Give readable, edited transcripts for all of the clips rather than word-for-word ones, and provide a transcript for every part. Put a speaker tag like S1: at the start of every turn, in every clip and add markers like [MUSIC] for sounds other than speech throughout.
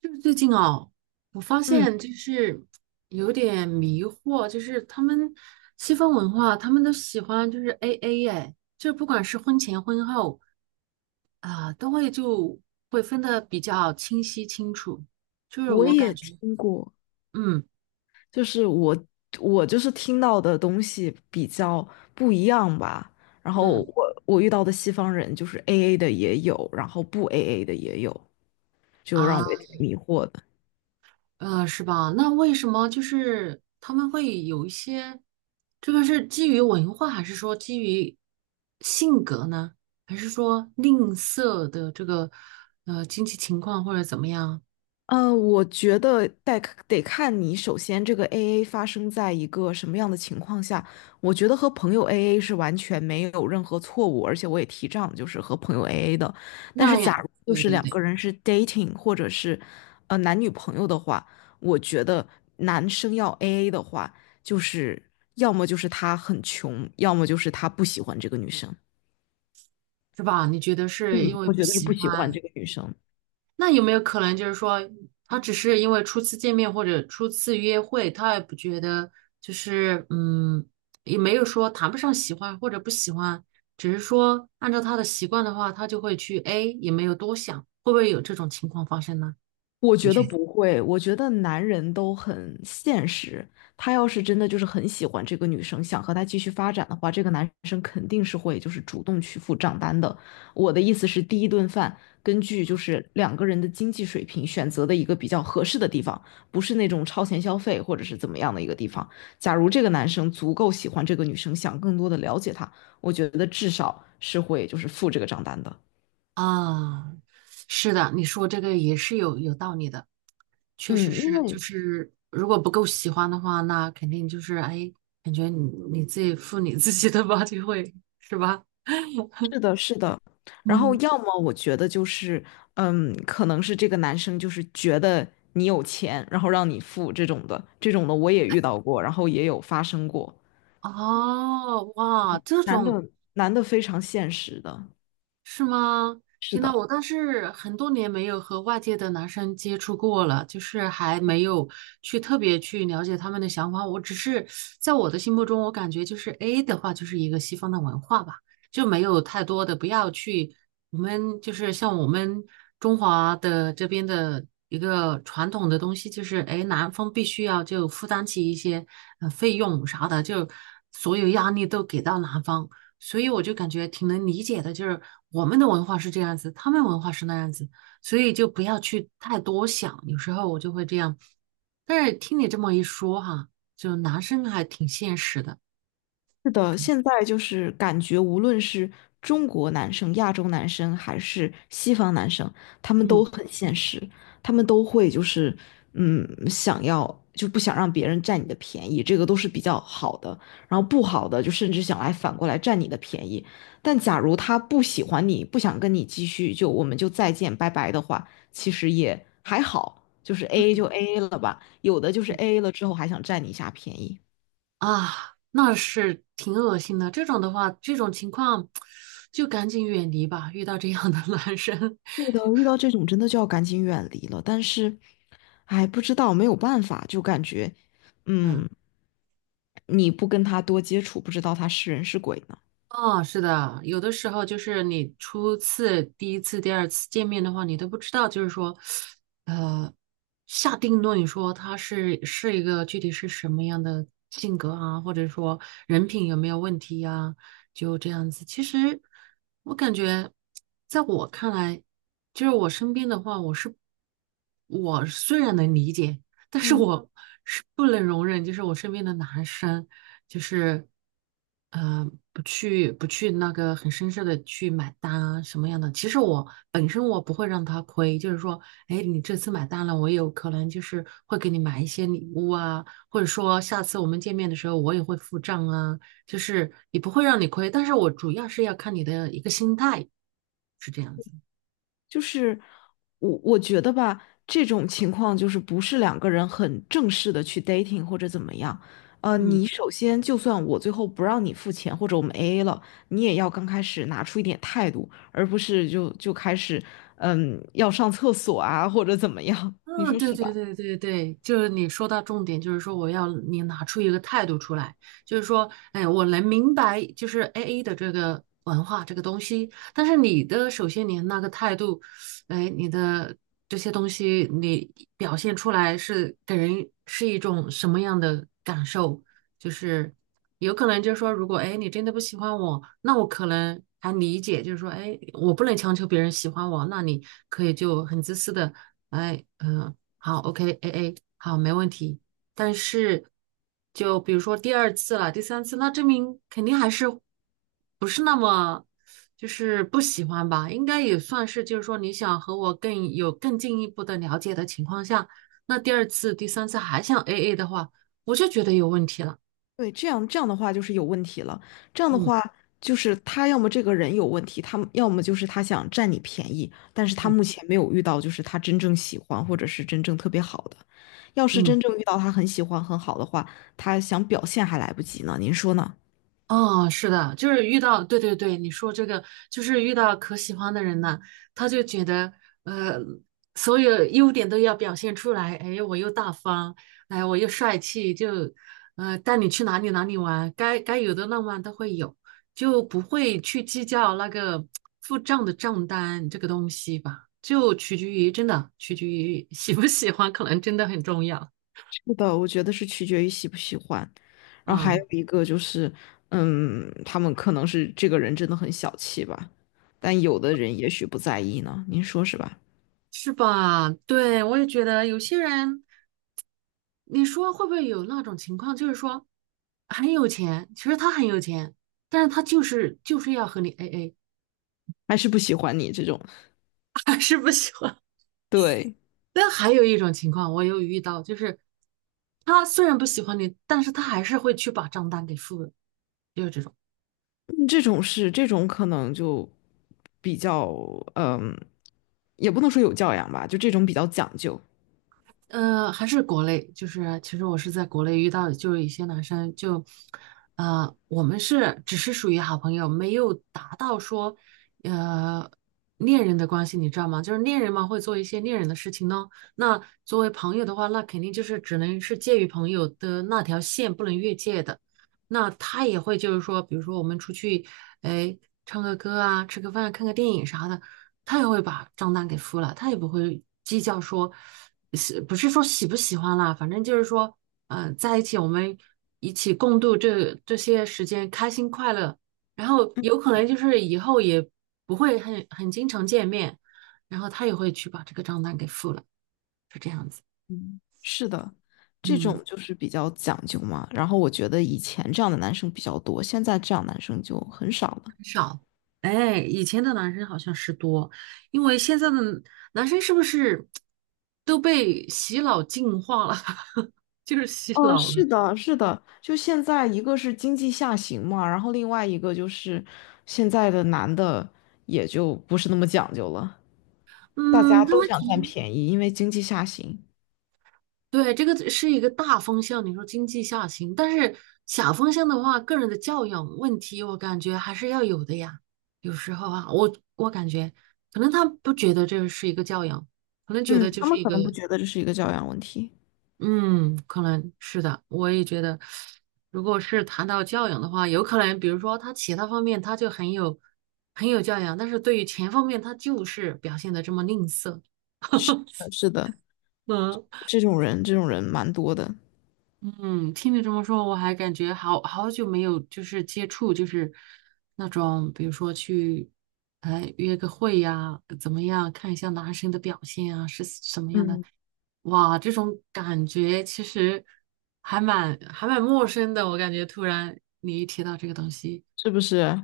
S1: 就是最近哦，我发
S2: 嗯，
S1: 现就是有点迷惑，就是他们西方文化，他们都喜欢就是 AA 哎，就不管是婚前婚后啊、都会就会分得比较清晰清楚。就是
S2: 我
S1: 我感
S2: 也
S1: 觉，
S2: 听过，
S1: 嗯
S2: 就是我就是听到的东西比较不一样吧。然后
S1: 嗯
S2: 我遇到的西方人就是 AA 的也有，然后不 AA 的也有，就让
S1: 啊。
S2: 我也挺迷惑的。
S1: 是吧？那为什么就是他们会有一些，这个是基于文化，还是说基于性格呢？还是说吝啬的这个经济情况或者怎么样？
S2: 我觉得得看你首先这个 AA 发生在一个什么样的情况下。我觉得和朋友 AA 是完全没有任何错误，而且我也提倡就是和朋友 AA 的。但是
S1: 那
S2: 假
S1: 样，
S2: 如就
S1: 对
S2: 是
S1: 对
S2: 两
S1: 对，
S2: 个人是 dating 或者是男女朋友的话，我觉得男生要 AA 的话，就是要么就是他很穷，要么就是他不喜欢这个女生。
S1: 是吧？你觉得是因
S2: 嗯，
S1: 为
S2: 我
S1: 不
S2: 觉得是不
S1: 喜
S2: 喜欢
S1: 欢？
S2: 这个女生。
S1: 那有没有可能就是说，他只是因为初次见面或者初次约会，他也不觉得就是也没有说谈不上喜欢或者不喜欢，只是说按照他的习惯的话，他就会去 A，也没有多想，会不会有这种情况发生呢？
S2: 我
S1: 你
S2: 觉
S1: 觉
S2: 得
S1: 得？
S2: 不会，我觉得男人都很现实。他要是真的就是很喜欢这个女生，想和她继续发展的话，这个男生肯定是会就是主动去付账单的。我的意思是，第一顿饭根据就是两个人的经济水平选择的一个比较合适的地方，不是那种超前消费或者是怎么样的一个地方。假如这个男生足够喜欢这个女生，想更多的了解她，我觉得至少是会就是付这个账单的。
S1: 啊，是的，你说这个也是有道理的，确实
S2: 嗯，因
S1: 是，就
S2: 为
S1: 是如果不够喜欢的话，那肯定就是哎，感觉你自己负你自己的吧，就会是吧？
S2: 是的，是的。然后
S1: 嗯。
S2: 要么我觉得就是，可能是这个男生就是觉得你有钱，然后让你付这种的，这种的我也遇到过，然后也有发生过。
S1: 哦，哇，
S2: 嗯，
S1: 这
S2: 男的
S1: 种
S2: 男的非常现实的，
S1: 是吗？
S2: 是
S1: 天呐，
S2: 的。
S1: 我倒是很多年没有和外界的男生接触过了，就是还没有去特别去了解他们的想法。我只是在我的心目中，我感觉就是 A 的话，就是一个西方的文化吧，就没有太多的不要去我们就是像我们中华的这边的一个传统的东西，就是哎，男方必须要就负担起一些费用啥的，就所有压力都给到男方。所以我就感觉挺能理解的，就是我们的文化是这样子，他们文化是那样子，所以就不要去太多想。有时候我就会这样，但是听你这么一说哈，就男生还挺现实的，
S2: 是的，现在就是感觉，无论是中国男生、亚洲男生，还是西方男生，他们
S1: 嗯
S2: 都很现实，他们都会就是，想要就不想让别人占你的便宜，这个都是比较好的。然后不好的，就甚至想来反过来占你的便宜。但假如他不喜欢你，不想跟你继续，就我们就再见，拜拜的话，其实也还好，就是 AA 就 AA 了吧。有的就是
S1: 嗯
S2: AA 了之后还想占你一下便宜。
S1: 啊，那是挺恶心的。这种的话，这种情况 [TSK] 就赶紧远离吧，遇到这样的 [LAUGHS] 男生，
S2: 对的，遇到这种真的就要赶紧远离了。但是，哎，不知道，没有办法，就感觉，
S1: [LAUGHS] 嗯。
S2: 嗯，你不跟他多接触，不知道他是人是鬼呢。
S1: 哦，是的，有的时候就是你初次、第一次、第二次见面的话，你都不知道，就是说，呃，下定论说他是一个具体是什么样的性格啊，或者说人品有没有问题呀、就这样子。其实我感觉，在我看来，就是我身边的话，我虽然能理解，但是我是不能容忍，就是我身边的男生。就是，不去那个很绅士的去买单啊，什么样的？其实我本身我不会让他亏，就是说，哎，你这次买单了，我有可能就是会给你买一些礼物啊，或者说下次我们见面的时候我也会付账啊，就是也不会让你亏，但是我主要是要看你的一个心态，是这样子。
S2: 就是我觉得吧，这种情况就是不是两个人很正式的去 dating 或者怎么样。
S1: 嗯。
S2: 你首先就算我最后不让你付钱，或者我们 AA 了，你也要刚开始拿出一点态度，而不是就开始，要上厕所啊，或者怎么样，[LAUGHS] 你
S1: 嗯，
S2: 说
S1: 对
S2: 是
S1: 对
S2: 吧？
S1: 对对对，就是你说到重点，就是说我要你拿出一个态度出来，就是说，哎，我能明白，就是 AA 的这个文化这个东西，但是首先你那个态度，哎，你的这些东西你表现出来是给人是一种什么样的感受？就是。有可能就是说，如果哎你真的不喜欢我，那我可能还理解，就是说，哎，我不能强求别人喜欢我，那你可以就很自私的，哎，嗯、好，OK，A A，好，没问题。但是，就比如说第二次了，第三次，那证明肯定还是不是那么就是不喜欢吧？应该也算是，就是说你想和我更进一步的了解的情况下，那第二次、第三次还想 A A 的话，我就觉得有问题了。
S2: 对，这样的话就是有问题了。这样的
S1: 嗯。
S2: 话就是他要么这个人有问题，他们要么就是他想占你便宜，但是他
S1: 嗯
S2: 目前没有遇到就是他真正喜欢或者是真正特别好的。要是
S1: 嗯，
S2: 真正遇到他很喜欢很好的话，他想表现还来不及呢。您说呢？
S1: 哦，是的，就是遇到，对对对，你说这个就是遇到可喜欢的人呢，他就觉得呃，所有优点都要表现出来，哎，我又大方，哎，我又帅气，就带你去哪里哪里玩，该有的浪漫都会有，就不会去计较那个付账的账单这个东西吧，就取决于真的取决于喜不喜欢，可能真的很重要。
S2: 是的，我觉得是取决于喜不喜欢。然后还
S1: 嗯，
S2: 有一个就是，他们可能是这个人真的很小气吧，但有的人也许不在意呢。您说是吧？
S1: 是吧？对，我也觉得有些人。你说会不会有那种情况，就是说很有钱，其实他很有钱，但是他就是要和你 AA，
S2: 还是不喜欢你这种？
S1: [LAUGHS] 还是不喜欢。
S2: 对。
S1: 但还有一种情况，我有遇到，就是他虽然不喜欢你，但是他还是会去把账单给付了。
S2: 嗯这种是这种可能就比较嗯，也不能说有教养吧，就这种比较讲究。
S1: 还是国内，就是其实我是在国内遇到，就是一些男生就，我们只是属于好朋友，没有达到说，呃，恋人的关系，你知道吗？就是恋人嘛，会做一些恋人的事情呢。那作为朋友的话，那肯定就是只能是介于朋友的那条线，不能越界的。那他也会就是说，比如说我们出去，哎，唱个歌啊，吃个饭，看个电影啥的，他也会把账单给付了，他也不会计较说。不是说喜不喜欢啦，反正就是说，在一起我们一起共度这些时间，开心快乐。然后
S2: 嗯
S1: 有可能就是以后也不会很经常见面，然后他也会去把这个账单给付了，是这样子。
S2: 嗯，是的，这
S1: 嗯，
S2: 种就是比较讲究嘛。然后我觉得以前这样的男生比较多，现在这样男生就很少了。
S1: 哎，以前的男生好像是多，因为现在的男生是不是都被洗脑净化了，[LAUGHS] 就是洗
S2: 嗯，
S1: 脑了。
S2: 是的，是的，就现在一个是经济下行嘛，然后另外一个就是现在的男的也就不是那么讲究了，大家
S1: 嗯，
S2: 都想占便宜，因为经济下行。
S1: 对，这个是一个大方向，你说经济下行，但是小方向的话，个人的教养问题，我感觉还是要有的呀。有时候啊，我感觉可能他不觉得这是一个教养，可能觉
S2: 嗯，
S1: 得就
S2: 他
S1: 是
S2: 们
S1: 一
S2: 可
S1: 个，
S2: 能不觉得这是一个教养问题。
S1: 嗯，可能是的。我也觉得，如果是谈到教养的话，有可能，比如说他其他方面他就很有教养，但是对于钱方面他就是表现的这么吝啬。
S2: 是的，
S1: 嗯
S2: 这种人，这种人蛮多的，
S1: 嗯，听你这么说，我还感觉好久没有就是接触，就是那种比如说去，哎约个会呀，怎么样，看一下男生的表现啊，是什么样的？
S2: 嗯，
S1: 哇，这种感觉其实还蛮陌生的，我感觉突然你一提到这个东西。
S2: 是不是？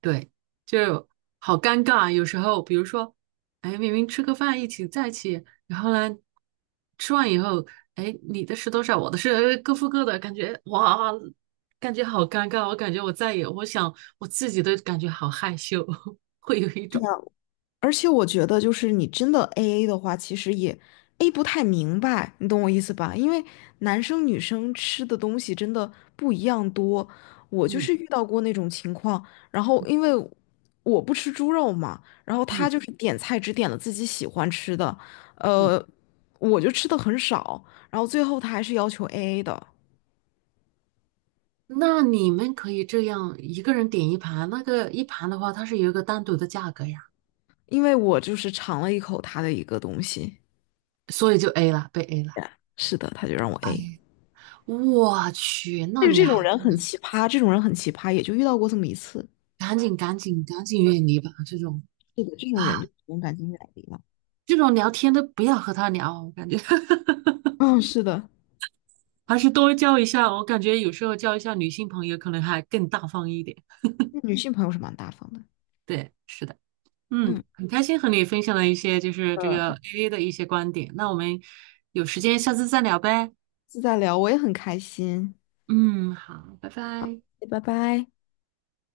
S1: 对，就好尴尬啊。有时候，比如说，哎，明明吃个饭在一起，然后呢，吃完以后，哎，你的是多少，我的是各付各的，感觉哇，感觉好尴尬。我感觉我再也，我想我自己都感觉好害羞，[LAUGHS] 会有一
S2: 是
S1: 种，
S2: 啊，而且我觉得，就是你真的 AA 的话，其实也 A 不太明白，你懂我意思吧？因为男生女生吃的东西真的不一样多。我就
S1: 嗯
S2: 是遇到过那种情况，然后因为我不吃猪肉嘛，然后
S1: 嗯
S2: 他就是点菜只点了自己喜欢吃的，
S1: 嗯。
S2: 呃，我就吃的很少，然后最后他还是要求 AA 的，
S1: 那你们可以这样一个人点一盘，那个一盘的话，它是有一个单独的价格呀，
S2: 因为我就是尝了一口他的一个东西。
S1: 所以就 A 了，被 A 了。
S2: 是的，他就让我
S1: 哎
S2: A。
S1: 呀，我去，那
S2: 但是
S1: 你
S2: 这
S1: 还
S2: 种人
S1: 真的。
S2: 很奇葩，这种人很奇葩，也就遇到过这么一次。
S1: 赶紧赶紧赶紧远离吧！这种
S2: 是的，这种人就
S1: 啊，
S2: 只能赶紧远离了。
S1: 这种聊天都不要和他聊，我感觉 [LAUGHS]
S2: 嗯，是的，
S1: 还是多交一下。我感觉有时候交一下女性朋友可能还更大方一点。
S2: 女性朋友是蛮大方的。
S1: 对，是的，
S2: 嗯。
S1: 嗯，很开心和你分享了一些就是这个
S2: 下
S1: AA 的一些观点。那我们有时间下次再聊呗。
S2: 次再聊，我也很开心。
S1: 嗯，好，拜拜。
S2: 拜拜。